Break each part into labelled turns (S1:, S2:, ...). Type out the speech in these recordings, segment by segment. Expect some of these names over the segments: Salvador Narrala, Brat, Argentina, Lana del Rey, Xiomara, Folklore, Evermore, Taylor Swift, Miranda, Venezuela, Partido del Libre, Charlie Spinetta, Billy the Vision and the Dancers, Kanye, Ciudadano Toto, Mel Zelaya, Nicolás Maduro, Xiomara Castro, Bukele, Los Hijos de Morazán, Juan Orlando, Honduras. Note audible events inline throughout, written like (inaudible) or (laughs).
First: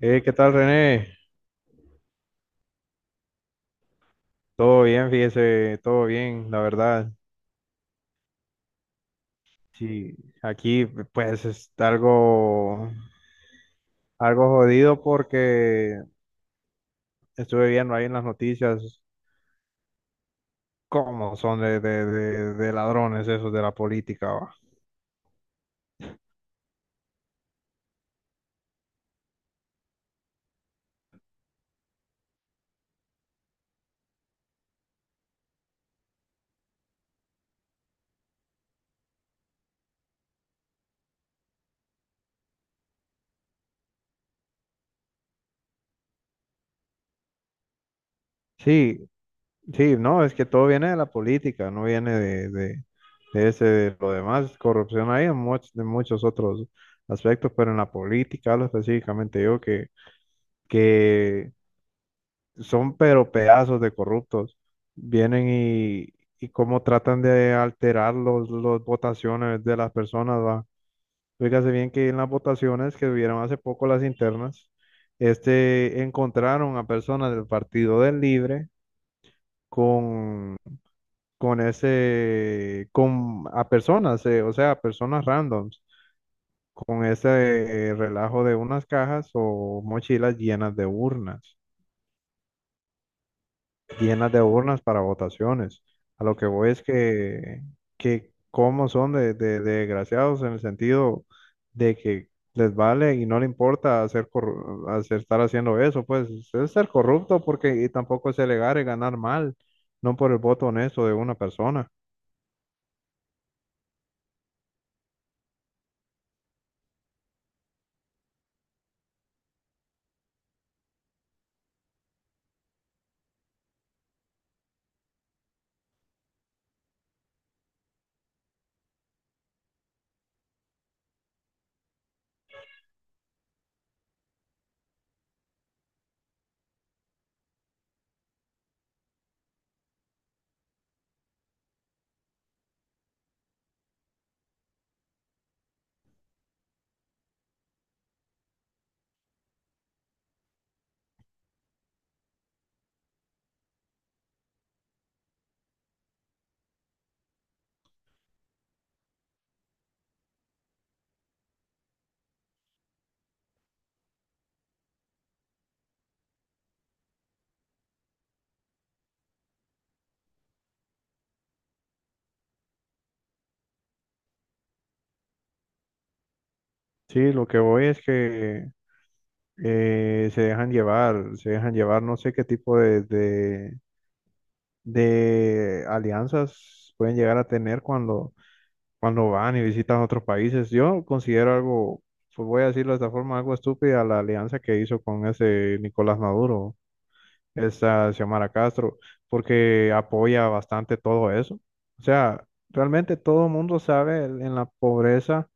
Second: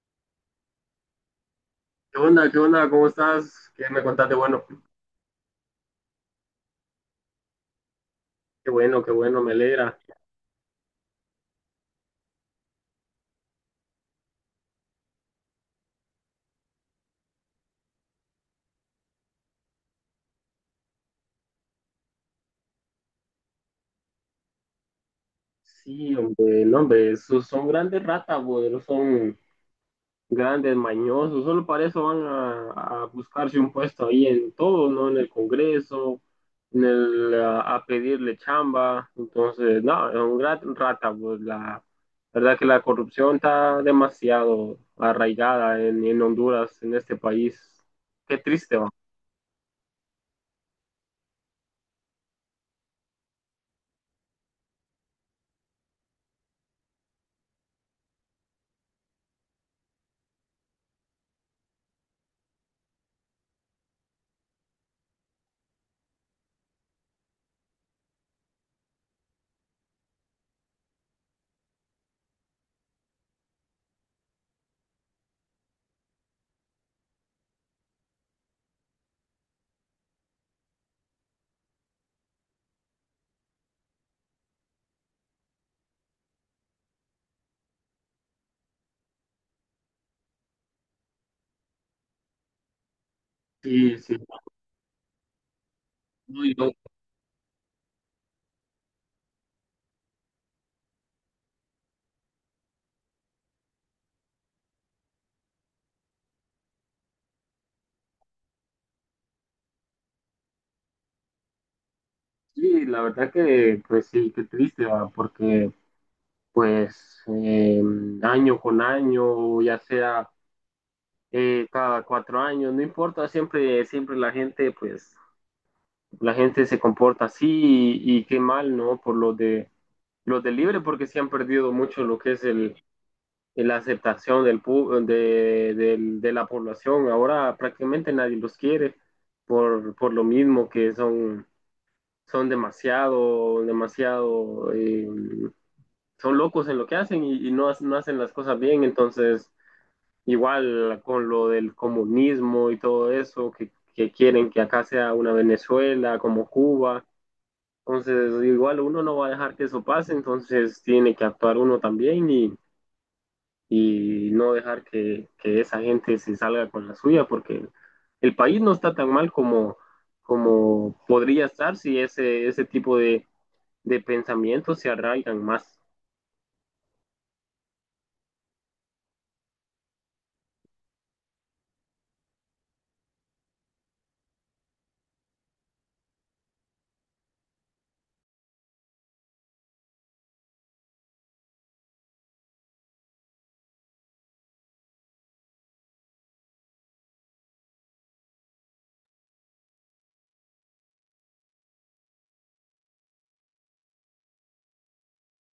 S1: ¿Qué tal, René?
S2: ¿Qué onda? ¿Qué onda? ¿Cómo estás? ¿Qué me contaste? Bueno,
S1: Todo bien, fíjese, todo bien, la verdad.
S2: qué bueno, qué bueno, me alegra.
S1: Sí, aquí pues es algo, algo jodido porque estuve viendo ahí en las noticias cómo son de ladrones esos de la política, va.
S2: Sí, hombre, no, hombre, esos son grandes ratas, güey, son grandes mañosos, solo para eso van a buscarse un puesto ahí en todo, ¿no? En el Congreso, en el, a pedirle chamba, entonces, no, es un gran rata, pues la verdad que la corrupción está demasiado arraigada en Honduras, en este país. Qué triste, va.
S1: Sí, Sí, no, es que todo viene de la política, no viene de ese, de lo demás. Corrupción hay en muchos, de muchos otros aspectos, pero en la política hablo específicamente yo que son pero pedazos de corruptos. Vienen y cómo tratan de alterar los votaciones de las personas, va. Fíjese bien que en las votaciones que hubieron hace poco las internas, este, encontraron a personas del Partido del Libre con con ese, con a personas, o sea, a personas randoms, con ese relajo de unas cajas o mochilas
S2: Sí, sí.
S1: llenas de urnas para votaciones. A lo que voy es que cómo son de, de desgraciados en el sentido de que les vale y no le importa hacer, estar haciendo eso, pues es ser corrupto porque y tampoco es elegar y ganar mal, no por el voto honesto de una persona.
S2: Sí, la verdad que, pues sí, qué triste, ¿va? Porque pues año con año, ya sea cada 4 años, no importa, siempre la gente, pues la gente se comporta así y qué mal, ¿no? Por lo de los de Libre, porque se han perdido mucho lo que es el, la aceptación del, de la población. Ahora prácticamente nadie los quiere por lo mismo que son, son demasiado, demasiado son locos en lo que hacen y no, no hacen las cosas bien, entonces igual con lo del comunismo y todo eso, que quieren que acá sea una Venezuela como Cuba, entonces igual uno no va a dejar que eso pase, entonces tiene que actuar uno también y no dejar que esa gente se salga con la suya, porque el país no está tan mal como, como podría estar si ese, ese tipo de pensamientos se arraigan más.
S1: Sí, lo que voy es que se dejan llevar, no sé qué tipo de alianzas pueden llegar a tener cuando, cuando van y visitan otros países. Yo considero algo, pues voy a decirlo de esta forma, algo estúpida la alianza que hizo con ese Nicolás Maduro, esa Xiomara Castro, porque apoya bastante todo eso. O sea, realmente todo el mundo sabe el- en la pobreza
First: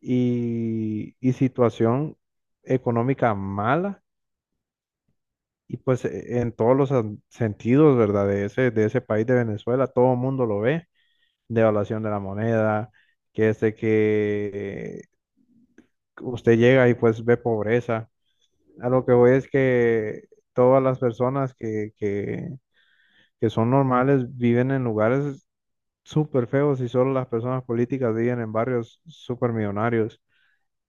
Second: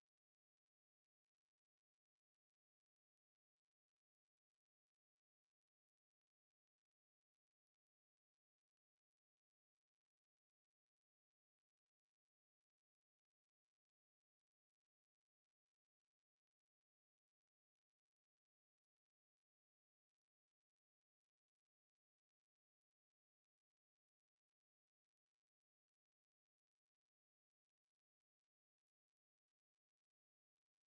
S1: y situación económica mala. Y pues e- en todos los an- sentidos, ¿verdad? De ese país de Venezuela, todo el mundo lo ve, devaluación de la moneda, que es de que usted llega y pues ve pobreza. A lo que voy es que todas las personas que son normales viven en lugares súper feos y solo las personas políticas viven en barrios súper millonarios.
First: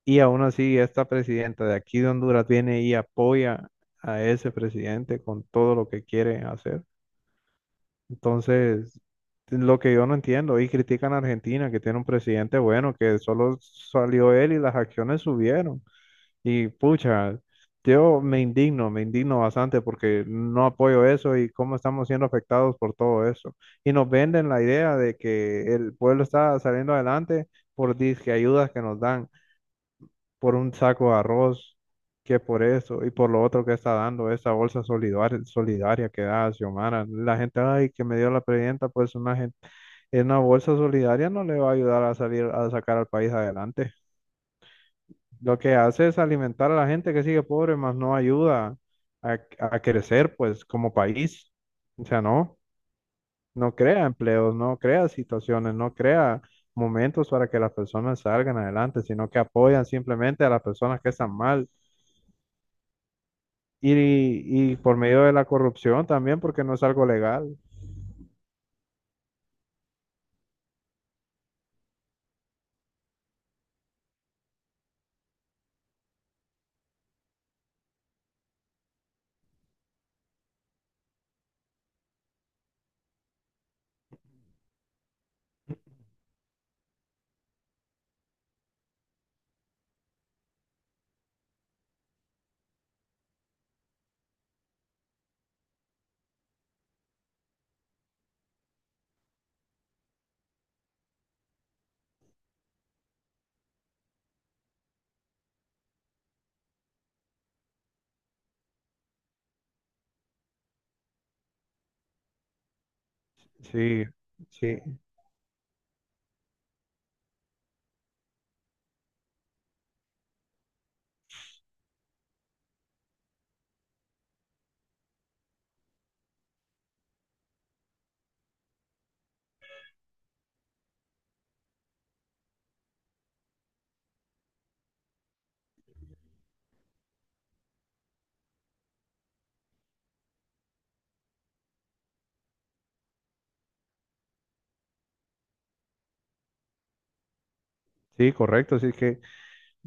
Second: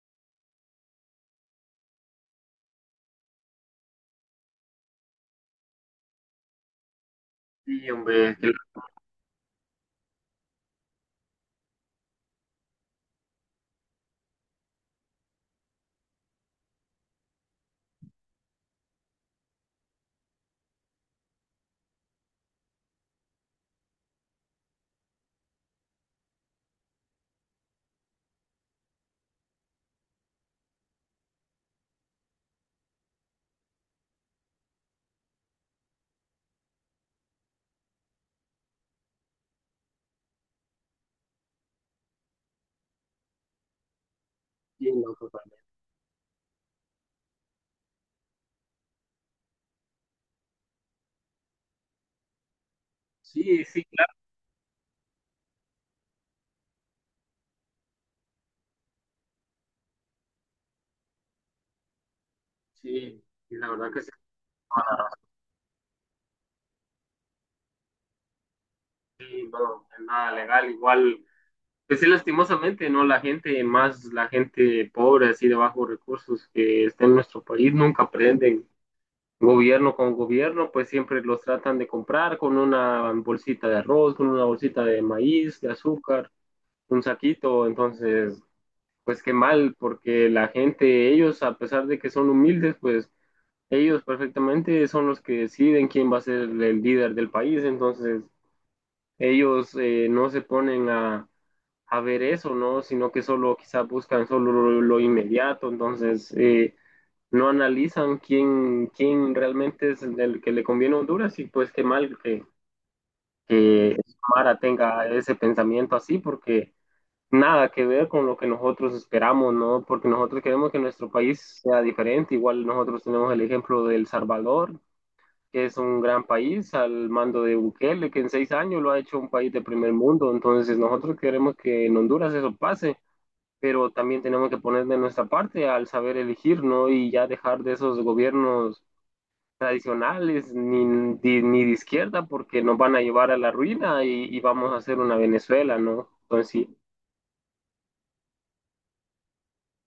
S1: Y aún así, esta presidenta de aquí de Honduras viene y apoya a ese presidente con todo lo que quiere hacer.
S2: Sí, hombre,
S1: Entonces, es lo que yo no entiendo, y critican a Argentina, que tiene un presidente bueno, que solo salió él y las acciones subieron. Y pucha, yo me indigno bastante porque no apoyo eso y cómo estamos siendo afectados por todo eso. Y nos venden la idea de que el pueblo está saliendo adelante por disque ayudas que nos dan por un saco de arroz, que por eso y por lo otro que está dando esa bolsa solidaria, solidaria que da Xiomara. La gente, ay, que me dio la presidenta, pues una gente, en una bolsa solidaria no le va a ayudar a salir, a sacar al país adelante.
S2: entiendo, papá.
S1: Lo que hace es alimentar a la gente que sigue pobre, más no ayuda a crecer, pues, como país. O sea, no,
S2: Sí,
S1: no
S2: sí,
S1: crea
S2: claro.
S1: empleos, no crea situaciones, no crea momentos para que las personas salgan adelante, sino que apoyan simplemente a las personas que están mal.
S2: Sí, y la verdad que sí,
S1: Y por medio de la corrupción también, porque no es algo legal.
S2: no, es nada legal. Igual, pues sí, lastimosamente, ¿no? La gente, más la gente pobre, así de bajos recursos que está en nuestro país, nunca aprenden gobierno con gobierno, pues siempre los tratan de comprar con una bolsita de arroz, con una bolsita de maíz, de azúcar, un saquito. Entonces, pues qué mal, porque la gente, ellos, a pesar de que son humildes, pues ellos perfectamente son los que deciden quién va a ser el líder del país. Entonces, ellos no se ponen a ver eso, ¿no? Sino que solo quizás buscan solo lo inmediato, entonces no analizan quién, quién realmente es el que le conviene a Honduras y pues qué mal que
S1: Sí,
S2: Mara
S1: sí,
S2: tenga ese pensamiento así porque nada que ver con lo que nosotros esperamos, ¿no? Porque nosotros queremos que nuestro país sea diferente, igual nosotros tenemos el ejemplo de El Salvador, que es un gran país al mando de Bukele, que en 6 años lo ha hecho un país de primer mundo. Entonces nosotros queremos que en Honduras eso pase, pero también tenemos que poner de nuestra parte al saber elegir, ¿no? Y ya dejar de esos gobiernos tradicionales ni de izquierda porque nos van a llevar a la ruina y vamos a hacer una Venezuela, ¿no? Entonces sí,
S1: sí, correcto. Así que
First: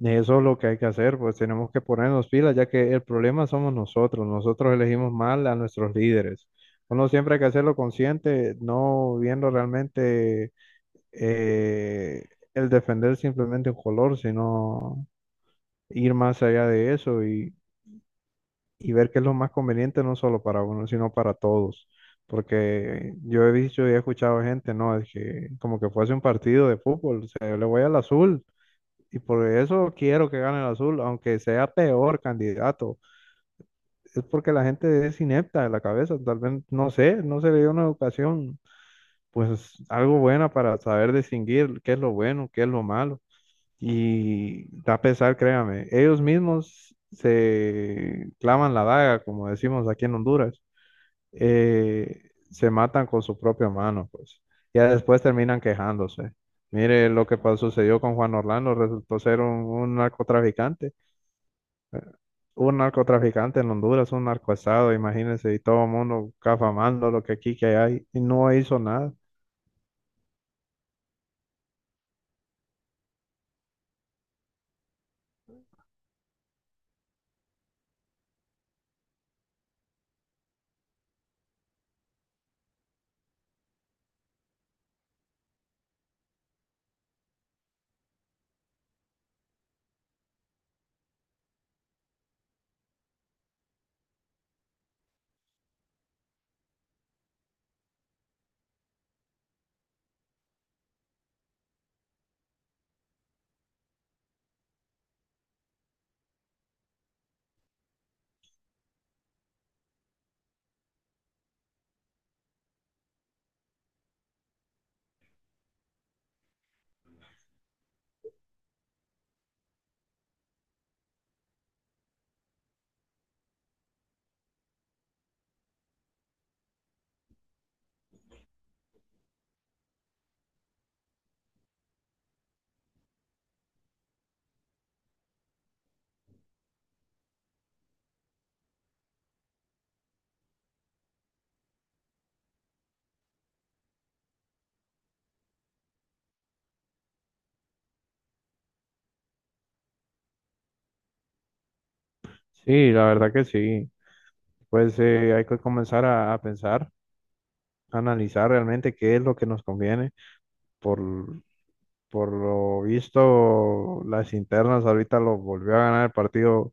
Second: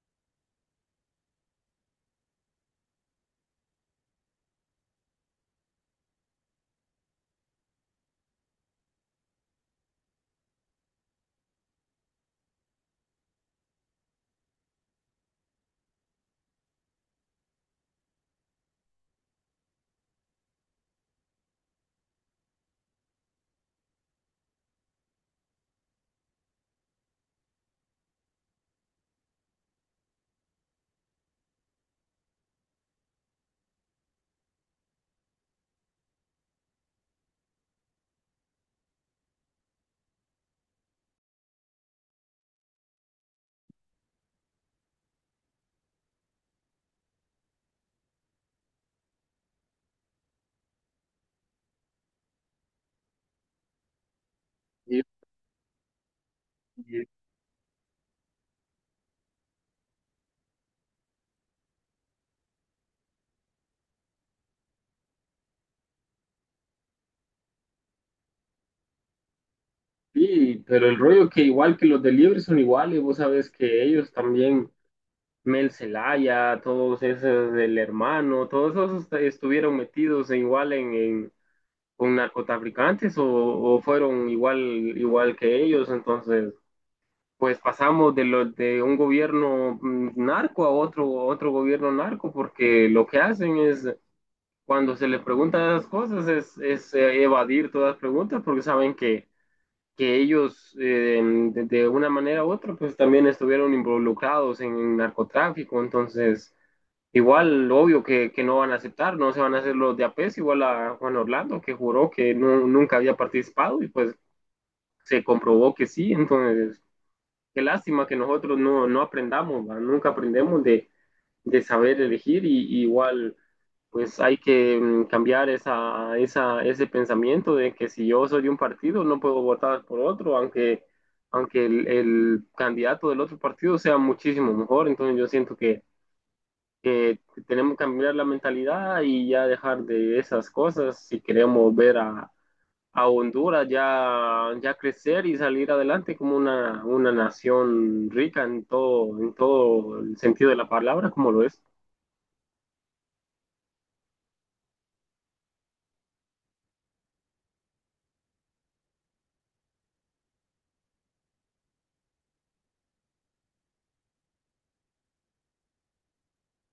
S1: eso es lo que hay que hacer, pues tenemos que ponernos pilas, ya que el problema somos nosotros. Nosotros elegimos mal a nuestros líderes. Uno siempre hay que hacerlo consciente, no viendo realmente eh, el defender simplemente un color, sino ir más allá de eso y ver qué es lo más conveniente, no solo para uno, sino para todos. Porque yo he visto y he escuchado gente, ¿no? Es que como que fuese un partido de fútbol, o sea, yo le voy al azul y por eso quiero que gane el azul, aunque sea peor candidato. Es porque la gente es inepta de la cabeza, tal vez, no sé, no se le dio una educación, pues algo buena para saber distinguir qué es lo bueno, qué es lo malo. Y da pesar, créame, ellos mismos se clavan la daga, como decimos aquí en Honduras, se matan con su propia mano, pues. Ya
S2: Y-
S1: después terminan quejándose.
S2: y-
S1: Mire lo que sucedió con Juan Orlando, resultó ser un narcotraficante en Honduras, un narcoestado, imagínense, y todo el mundo cafamando lo que aquí que hay, y no hizo nada.
S2: sí, pero el rollo que igual que los de Libre son iguales, vos sabes que ellos también Mel Zelaya, todos esos del hermano, todos esos estuvieron metidos igual con narcotraficantes o fueron igual, igual que ellos, entonces pues pasamos de lo, de un gobierno narco a otro, otro gobierno narco, porque lo que hacen es cuando se les pregunta esas cosas es, evadir todas las preguntas porque saben que ellos de una manera u otra pues también estuvieron involucrados en narcotráfico, entonces igual, obvio que no van a aceptar, no se van a hacer los de APES, igual a Juan Orlando, que juró que no, nunca había participado y pues se comprobó que sí, entonces qué lástima que nosotros no, no aprendamos, ¿va? Nunca aprendemos de saber elegir y igual pues hay que cambiar esa, esa, ese pensamiento de que si yo soy de un partido no puedo votar por otro, aunque, aunque el candidato del otro partido sea muchísimo mejor, entonces yo siento que tenemos que cambiar la mentalidad y ya dejar de esas cosas si queremos ver a Honduras ya, ya crecer y salir adelante como una nación rica en todo el sentido de la palabra, como lo es.
S1: Sí, la verdad que sí. Pues hay que comenzar a pensar, a analizar realmente qué es lo que nos conviene. Por, por lo visto, las internas ahorita lo volvió a ganar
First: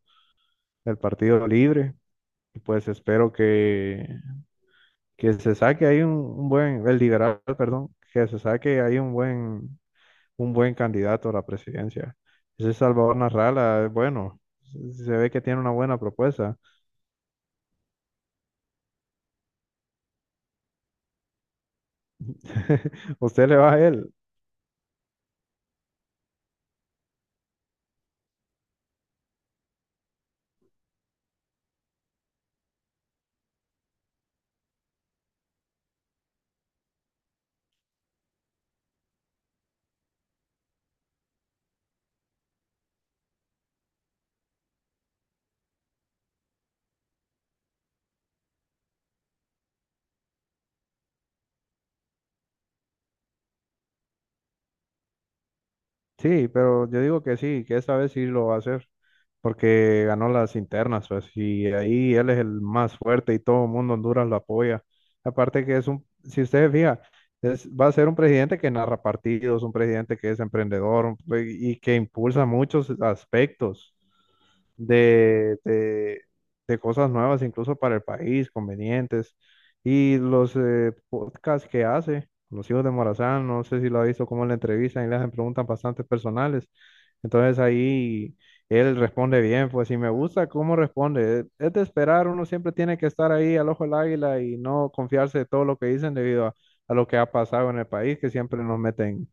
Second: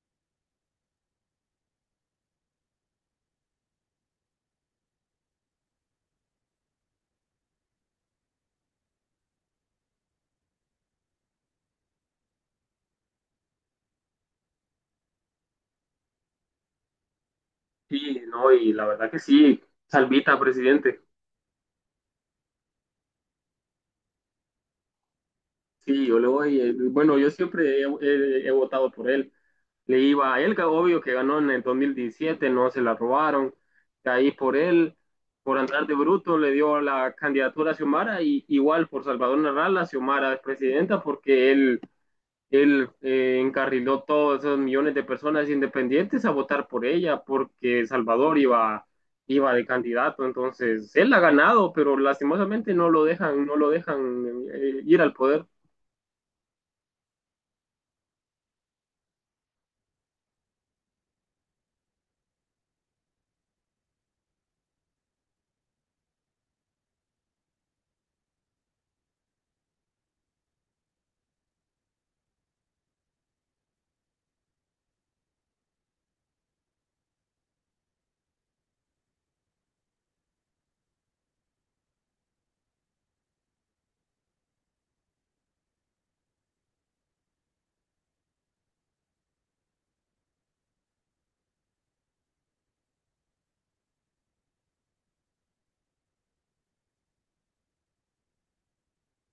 S1: el partido libre. Y pues espero que se saque ahí un buen, el liberal, perdón, que se saque ahí un buen candidato a la presidencia. Ese Salvador Narrala, es bueno, se ve que tiene una buena propuesta.
S2: Sí, no, y la verdad que sí, salvita, presidente.
S1: (laughs) Usted le va a él.
S2: Sí, yo le voy, bueno, yo siempre he votado por él. Le iba a él, que obvio que ganó en el 2017, no se la robaron. Caí por él, por andar de bruto, le dio la candidatura a Xiomara y igual por Salvador Narrala, Xiomara es presidenta porque él encarriló todos esos millones de personas independientes a votar por ella porque Salvador iba, iba de candidato. Entonces, él ha ganado, pero lastimosamente no lo dejan, no lo dejan ir al poder.
S1: Sí, pero yo digo que sí, que esta vez sí lo va a hacer. Porque ganó las internas, pues, y ahí él es el más fuerte y todo el mundo en Honduras lo apoya. Aparte que es un, si ustedes fijan, es, va a ser un presidente que narra partidos, un presidente que es emprendedor un y que impulsa muchos aspectos de, de, de cosas nuevas, incluso para el país, convenientes. Y los podcasts que hace, Los Hijos de Morazán, no sé si lo ha visto, cómo le entrevistan y le hacen preguntas bastante personales. Entonces ahí él responde bien, pues si me gusta cómo responde. Es de esperar, uno siempre tiene que estar ahí al ojo del águila y no confiarse de todo lo que dicen debido a lo que ha pasado en el país, que siempre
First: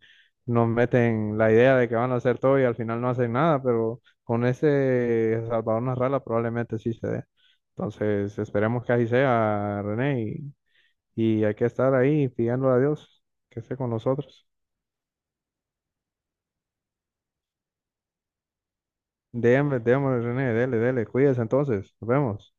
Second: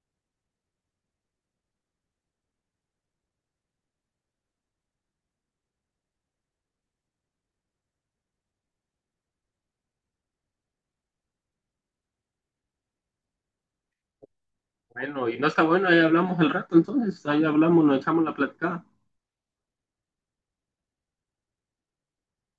S1: nos meten la idea de que van a hacer todo y al final no hacen nada, pero con ese Salvador Narrala probablemente sí se dé. Entonces esperemos que así sea, René, y hay que estar ahí pidiéndole a Dios que esté con nosotros.
S2: Bueno, y no está bueno, ahí hablamos el rato entonces, ahí hablamos, nos echamos la platicada.
S1: Démosle, démosle, René, dele, dele, cuídese entonces, nos vemos.